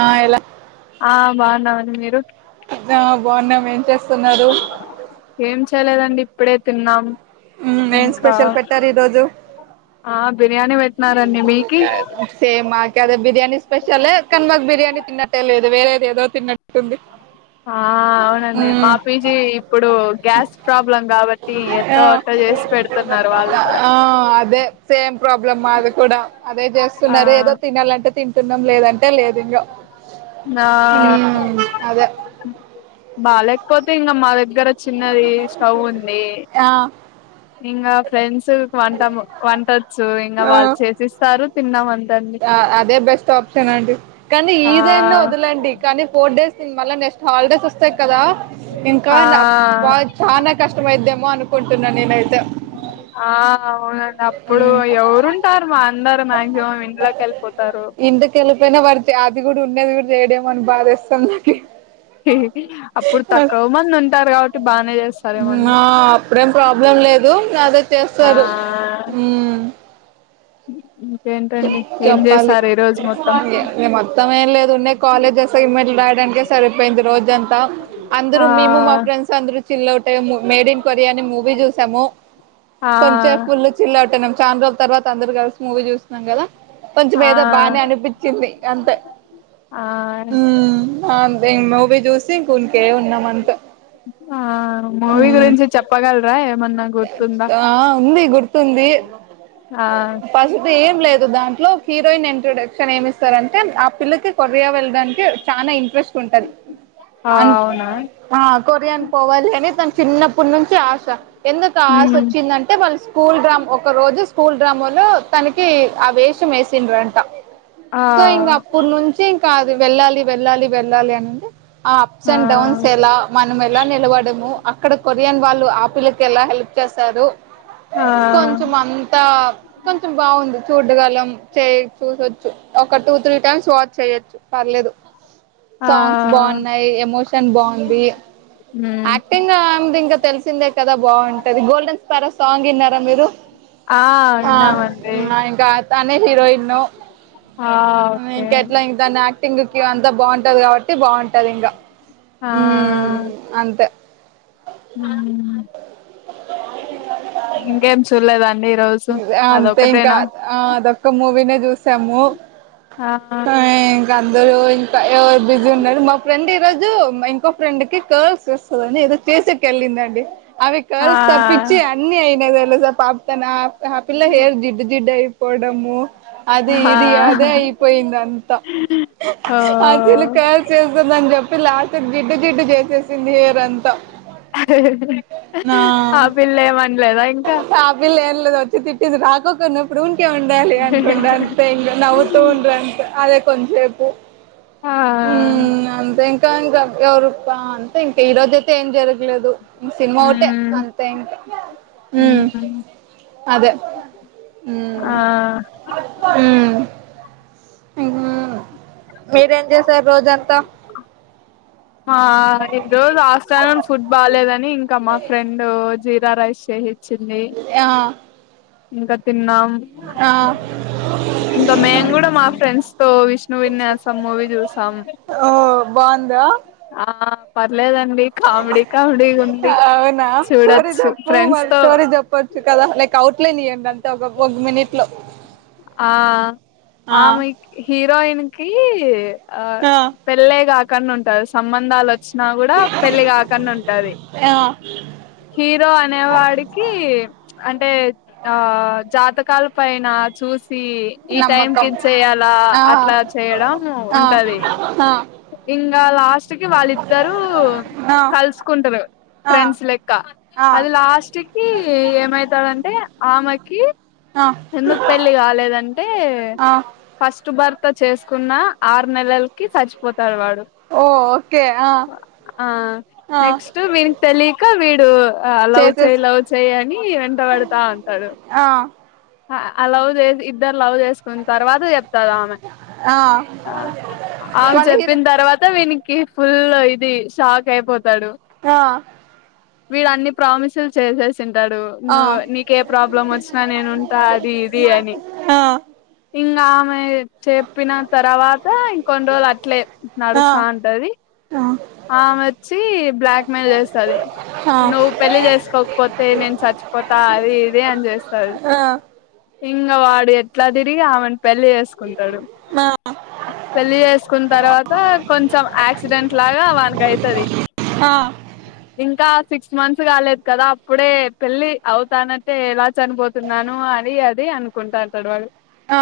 ఆ ఎలా ఆ బాగున్నామండి మీరు బాగున్నాం ఏం చేస్తా ఏం చేయలేదండి ఇప్పుడే తిన్నాం ఉమ్ ఏం ఇంకా స్పెషల్ పెట్టారు ఈ రోజు ఆ బిర్యానీ వ సే మా ద బిర్యానీ స్పెషల్ కానీ మాకు బిర్యానీ తిన్నట్టే లేదు వేరేది ఏదో తిన్నట్టుంది ఆ అవునండి మా ఉమ్ పీజీ ఇప్పుడు గ్యాస్ ప్రాబ్లం కాబట్టి ఆ ఎంతో అటో చేసి పెడుతున్నారు వాళ్ళు కూడా ఆ అదే సేమ్ ప్రాబ్లం మాది కూడా అదే ఆ చేస్తున్నారు ఏదో తినాలంటే తింటు అన్నం లేదంటే లేదు ఇంగా నా అదే బాలేకపోతే ఇంగ మా దగ్గర చిన్నది స్టవ్ ఉం ది ఆ ఇంకా ఫ్రెండ్స్ సు వంటము వంటొచ్చు ఇంగ ఆ వాళ్ళు చేసిస్తారు తిన్నమంద్ అదే బెస్ట్ ఆప్షన్ అండి కానీ ఆ ఈదైనా వదలండి కానీ ఫోర్ డేస్ మల్ల నెస్ట్ హాలిడేస్ ఓస్ వస్థాయి కదా ఇంకా నా ఆ చనా కష్టమైద్దేమో అను కుంటున్న నీనైతే ఆ అవునండి అప్పుడు ఎవరుంటారూ మా అందరు మాక్సిమం ఇంట్ల కెళ్ళిపోతారు పైన పడితే అది కూడా ఉన్నది చేడి అని బాధస్తుంది అప్పుడు తక్కువ మంది ఉంటారు కాబట్టి బానే చేస్తారేమోండి నా ఆ అప్పుడే ప్రాబ్లెం లేదు నద ఆ చేస్తారు ఉ ఇంకేంటండి ఏం చెప్పాలి చేసారు ఈ రోజు మొత్తం మొత్తం ఏం లేదు ఉండే కాలేజ్సమ్మెలు రాయడానికే సరిపోయింది రోజ అంతా అందరూ ఆ మేము మా ఫ్రెండ్స్ అందరు చికితేము మేడ్ ఇన్ కొరియా అని మూవీ చూసాము ఆ కొంచెం ఫుల్ చిల్లౌట్ ఆయనం చాలా రోజుల తర్వాత అదరు కలిసి మూవీ చూ మంగళ కొంచెం ఆ ఏదో బానే అనిపించింది అంతే ఆ ఉ మేము మూవీ చూసి ఇంక ఇంకే ఉన్నామంత ఆ మూవీ గురించి చెప్పగలరా ఎమన్నా ఆ ఉంది గుర్ ఉంది ఆ పసతి ఏం లేదు దాం లో హీరోయిన్ ఇంట్రొడక్షన్ ఏమిస్తారంటే ఆ పిల్లకి కొరియా వెళ్ళడానికి చాలా ఇంట్రెస్ట్ ఉంటది ఆ ఆన్ అవునా ఆ కొరియాన్ పోవాలని తన చిన్నప్పనుంచి ఆశ ఎందుకు ఆశ మ్మ్ వచ్చిందంటే వాళ్ళు స్కూల్ రా ఒక రోజు స్కూల్ గ్రామంలో తనకి ఆ వేషం వేసిండ్రంట ఆ సో ఇంగా అప్పట్ నుంచి కాదు వెళ్ళాలి వెళ్ళాలి వెళ్ళాలి అనిండె ఆ అప్స్ అండ్ డౌన్స్ ఎలా మనం ఎలా నిలవడము అక్కడ కొరియన్ వాళ్ళు ఆ పిల్ల కేలా హెల్ప్ చేస్తారు ఆ కొంచం అంతా కొంచెం బాగుంది చూడ్డగలం చే చూసొచ్చు ఒక టూ త్రీ టైమ్స్ వాచ్ చేయొచ్చు పర్లేదు ఆ సాంగ్స్ బాగున్నాయి ఎమోషన్ బాగుంది మ్మ్ యాక్టింగ్ అదింకా తెలిసిందే కదా బాగుంటది గోల్డెన్ స్పారో సాంగ్ విన్నారా మీరు ఆ ఆ విన్నామండి ఇంకా తనే హీరోయిన్ను ఆ ఓకే ఇంకేట్లా దానా యాక్ట్ టింగికి అంత బాగుంటది కాబ టే బాగుంటది ఇంకా ఆ ‌హ్మ్మ్ అంతే హ్మ్మ్ ఇంకేం సుల్డేద్ అంతే ఇంకా అదొక్క మూవినే జుసాము ఆ ఇంకా అందరు ఇంకా ఎవరు బిజీ ఉన్నారు మా ఫ్రెండ్ ఈ రోజు ఇంకో ఫ్రెండ్ కి కర్ల్స్ వస్తుందని ఏదో చేసకి ఏళ్ళిందండి అవి ఆ కల్స్ తప్పించి అన్ని అయినవే జా పాపత నా ఆ పిల్ల హెయిర్ జిడ్ జిడ్ అయి పోడము అది ఆ ఇది అదే అయిపోయింది అంతా ఓ అసలు కల్ చేస్తుందని చెప్పి లాస్ట్ జిడ్ జిడ్డు చేసేసింది హెయిర్ అంతా ఆ పిల్ల ఏమనలేదా ఇంకా ల తిట్టింది రాకున్నప్పుడు ఉకే ఉండాలి అనుకుంతా ఇంకా నవ్వుతూ ఉండ్ర అంట అ కొంచెపు ఆ ఉమ్మ్ అంతే ఇం తొంగ ఎవరప్పా అంటే ఇంకా ఈరోజు అయితే ఏం జరగ లేదు సినిమా ఒకటే మ్మ్ అంతే ఇంకా హుం మ్మ్ అదే ఆ ఊమ్ ఊమ్ ఆహా మీరేం చేసారు రోజంతా ఆ ఈ రోజు ఆస్థానం ఫుడ్ బాలేదని ఇంకా మా ఫ్రెండ్ జీరా రైస్ చే చింది ఆ ఇంకా తిన్నా ఆ ఇంకా మేము కూడా మా ఫ్రెండ్స్ తో విష్ణు విన్యాసం మూవీ చూసాం ఓ బాగుందా ఆ పర్లేదండి కామెడీ కామెడీగా ఉంది అవునా స్టోరీ చూడొచ్చు జప్పు ఫ్రెండ్స్ మరి తో స్టోరీ చెప్పొచ్చు కదా లైక్ అవుట్ లైన్ ఇయ్యండి ఇంత ఒక ఒక మినిట్ లో ఆ ఆ ఆమె హీరోయిన్ కి ఆ పెల్లేగా కం ఉంటారు సంబంధాలు వచ్చినా కూడా పెళ్లి కాకండా ఉంటది ఆ హీరో అనేవాడికి అంటే ఆ జాతక కాల్ పయనా చూస్ ఈ టైం నమ్మకం కిది చెయాలా ఆ అట్లా చేయడం ఆ ఉంటది ఆ ఇంకా లాస్ట్ కి వాళ్ళిద్దరు ఆ కలుసుకుంటారు ఆ ఫ్రెండ్స్ లెక్క ఆ అది లాస్ట్ కి ఏమైతాడుంటే ఆమెకి కీ ఆ ఎందుకు పెళ్లి కాలేదంటే ఆ ఫస్ట్ భర్త చేసుకున్న ఆరు నెలలకి చచ్చిపోతా వాడు ఓ ఓకే ఆ ఆ ఆ నెక్స్ట్ వీకి తెలియక వీడు లవ్ చేయి చేసేసి లవ్ చేయి అని వెంట పడుతూ ఉంటాడు ఆ అలవ్ చేసి ఇద్దరినీ లవ్ చేసుకున్న తర్వాత చెప్తారు ఆమె ఆ ఆమె వాళ్ళ హీరో చెప్పిన తర్వాత వినీ ఫుల్ ఇది షాక్ అయిపోతాడు అహా వీడు అన్ని ప్రామిసులు చేసేసి తింటాడు ఆ నువ్వు నీక ఏ ప్రాబ్లం వచ్చినా నేను అది ఇది అని ఆ ఇంగా ఆమె చెప్పిన తర్వాత ఇంకొన్ని రోజులు అట్లే ఆ ఆ ఆ నడుస్తా ఉంటది ఆమెచ్చి బ్లాక్మెెయిల్ చేస్తంది ఆ ఆ నువ్వు పెళ్లి చేసుకోకపోతే నేను చచ్చిపోతా అది ఇది అని చేస్తంది ఆ ఇంగ వాడ్ ఇడు ఎట్లా తిరిగి ఆమెను పెళ్లి చేసుకుంటాడు పెళ్లి చేసుకున్న తర్వాత కొంచం యాక్సిడెంట్ లాగా వనికి అయితది ఇంకా సిక్స్ మంత్స్ కాలేదు కదా అప్పుడే పెళ్లి అవుతానంటే ఎలా చనిపోతం నను అది అది అనుకుంటాంటడు వాడు ఆ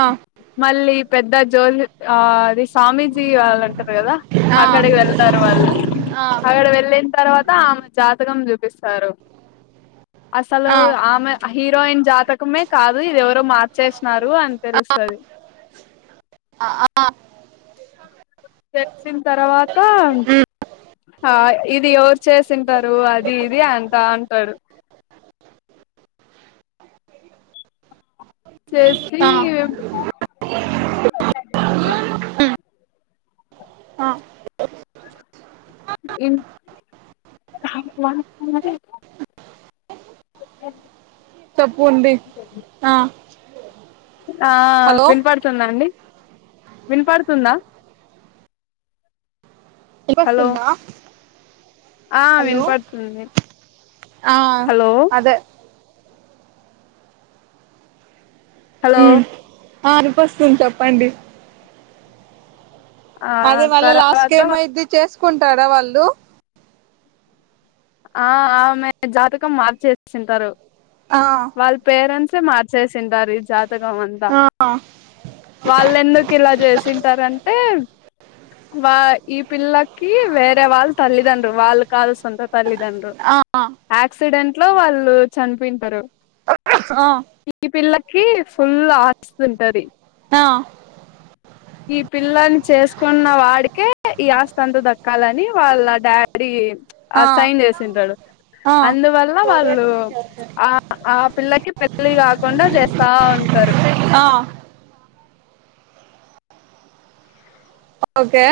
మళ్ళీ పెద్ద జోల్ ఆ అది సామి సీ కావాలంటరు కదా అక్కడికి వెళ్తారు వాళ్ళు అక్కడ వెళ్ళిన తర్వా ఆ ఆమె జాతకం చూపిస్ సారు అసలు ఆ ఆ ఆ ఆమె అ హీరోయిన్ జాత కుమే కాదు ఇది ఎవ్ మార్చేసినారు అని తెలుస్తది అ ఆ తెలిసిన్ తర్వాత ఉమ్ ఆ ఇది ఎవరు చేసింటారు అది ఇది అంటా ఉంటడు. చేసి ఆ ఆ ఇన్ [unintelligible] చేప్పు ఉంది ఆ ఆ హలో వినపడుతుంద అండి వినపడుతుందా ఇన్ హలో పస్తుందా ఆ వినపడుతుంది ఆ హలో అదే హలో ఉమ్ ఆ ఇన్ పస్తుంది చెప్పండి ఆ అదే వాళ్ళ లాస్ట్ తర్వాత గేమ్ అయ్యిద్ది చేస్ కుంటాడ వాళ్ళు ఆ ఆమె జాతకం మార్చే సింటరు ఆ వాల్ పేరెంట్స్ మార్చేసిండారు ఈ జా సగం అంత ఆ వాళ్లెందుకు ఇలా చేసింటరంటే వా ఈ పిల్లకి వేరే వాళ్ళు తల్లిదండు వాళ్ళు కాదు సొంత తల్లిదండ్రు ఆ ఆ ఆక్సిడెన్ ట్లో వాళ్ళు చనిపోయింటరు ఈ పిల్ల కి ఫుల్ ఆస్తుంటది ఆ ఈ పిల్లని చేసుకున్న వాడికే ఈ అస్తంత దక్కాలని వాళ్ళ డాడీ ఆ సైన్ చేసింటడు ఆ అందువల్ల వాళ్ళు ఆ ఆ పిల్లకి లి కాకుండా చేస్తా ఉంటారు ఆ ఓకే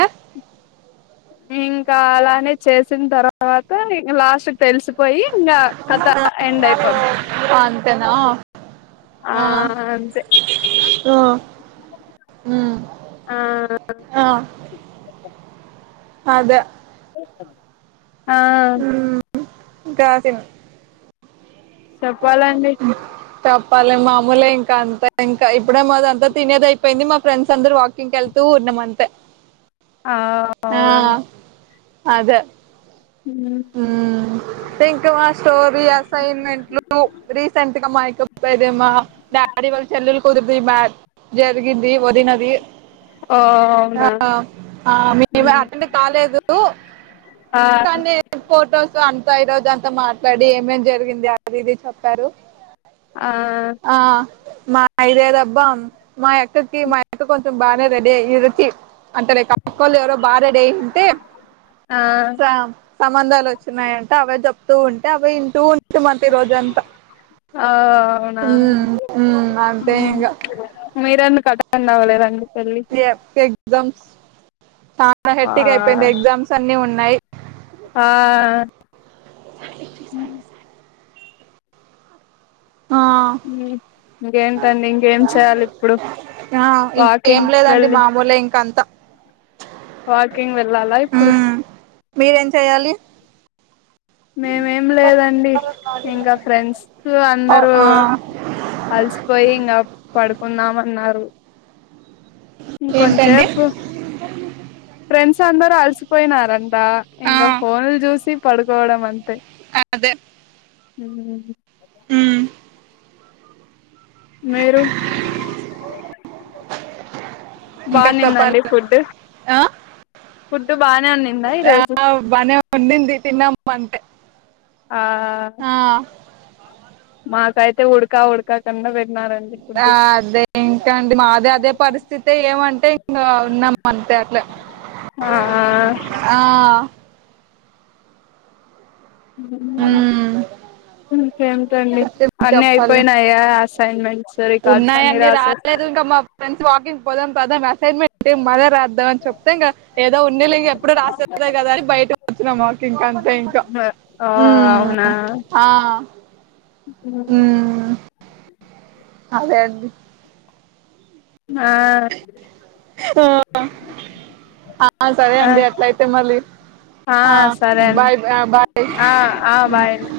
ఇంకా అలానే చేసిన తర్వాత లాస్ట్ తెలిసిపోయి ఇంకా కథ ఎండ్ అయిపోద్ది అంతేనా ఆ ఆ అంతే ఆ ఆ అదే ఆ ఇంక రాదేమో చెప్పాలండి ప్పలేి మామూలే ఇంకా అంతా ఇంకా ఇప్పుడే మాద అంతా తినేది అయిపోయింది మా ఫ్రెండ్స్ అందరు వాకింగ్కి వెళ్తూ ఉన్నాం అంతే ఆ ఆ అవును అదే ఉ ఇంకా మా స్టోరీ అసైన్మెంట్లు రీసెంట్ గా మాయక్క పె దే మా డాడీ వాళ్ళ చెల్లలు కూతురిది బా జరిగింది వదినది ఓ అవునా అటెండ్ కాలేదు ఆ కానీ ఫొటోస్ అంతా ఈ రోజు అంతా మాట్లాడి ఏమేం జరిగింది అది ఇది చెప్పారు ఆ ఆ మా ఐదదబ్బా మాయక్కకి మాయక్క కొన్ ఇష్టం బానే రెడీ అయ్యి ఈరతి అంటే రే కాక్కళు ఎవరో బా రెడీ అయ్యింటే ఆ సంబంధాలు వచ్చినన్నాయంట అవి చెప్తూ ఉంటే అవి వింటూ అవునా ఉమ్ ఉమ్ అంతే ఉ ఇంగ మీరన్ అటెండ్ అవ్వలేదండి పెళ్ళి ఇ ఎగ్జామ్ చానా ఆ హెట్టిక్ అయిపోయింది ఎగ్జామ్స్ అన్ని ఉన్నాయి ఆ అ ఆ ఇంకేంటండి ఇంకేం చేయాలి ఇప్పుడు ఆ ఇంకేం వాకింగ్ లేదండి వెళ్ళి మామూలే ఇంకంతా వాకింగ్ వెల్ వెళ్లాలా ఇప్పుడు ఉమ్ మీరేం చెయ్యాలి మేమేం లేదండి ఇంకా ఫ్రెండ్స్ ఓ అందరూ ఆ అలసిపోయి ఇంగా పడుకుందాం అన్నారు ఏంటండి ఇంకొంచేసేపు ఫ్రెండ్స్ అందరు అలసిపోయినారన్ డ ఆ ఇంక ఫోనులు చూసి పడుకోవడం అంతే అదే ఉ మీరు బా ఇంకా చెప్పాలి ఉండిందండి ఫుడ్ ఆ ఫుడ్ బాగానే ఉంది ఆ బనే ఉండింది తిన్నామ్ అంతే ఆ ఆ మాకైతే ఉడ్క ఉడ్క కుండా బెట్ ఆ అదే ఇంకాండి మాది అదే పరిస్థితే ఏమంటే ఇంకా ఉన్నాం అంతే అట్లా ఆ ఆ ఆ ఉమ్ ఇంకేం తొండి డిఅన్ని చెప్పాలి అయిపోయినాయా అసైన్మెంట్స్ రికార్డ్స్ అన్ని ఉన్నాయన్ని రాసేస్ రాలేదు ఇంకా మా ఫ్రెండ్స్ వాకింగ్ పోదం పదమే అసైన్మెంట్ మల్ల రాద్ ద్దాం అని చెప్తే ఇంకా ఏదో ఉండేలే ఇగ ఎప్పుడు రాసేదే కదా అని బయటకి వచ్చినాము వాకింగ్ అంతే ఇంకా ఓ అవునా ఉమ్ ఆ ఉమ్ అదే అండి ఆ ఆ సరే ఆ అండి అట్ల అయితే మళ్ళీ ఆ సరే అండి బాయ్ బాయ్ ఆ ఆ బాయ్ అండి.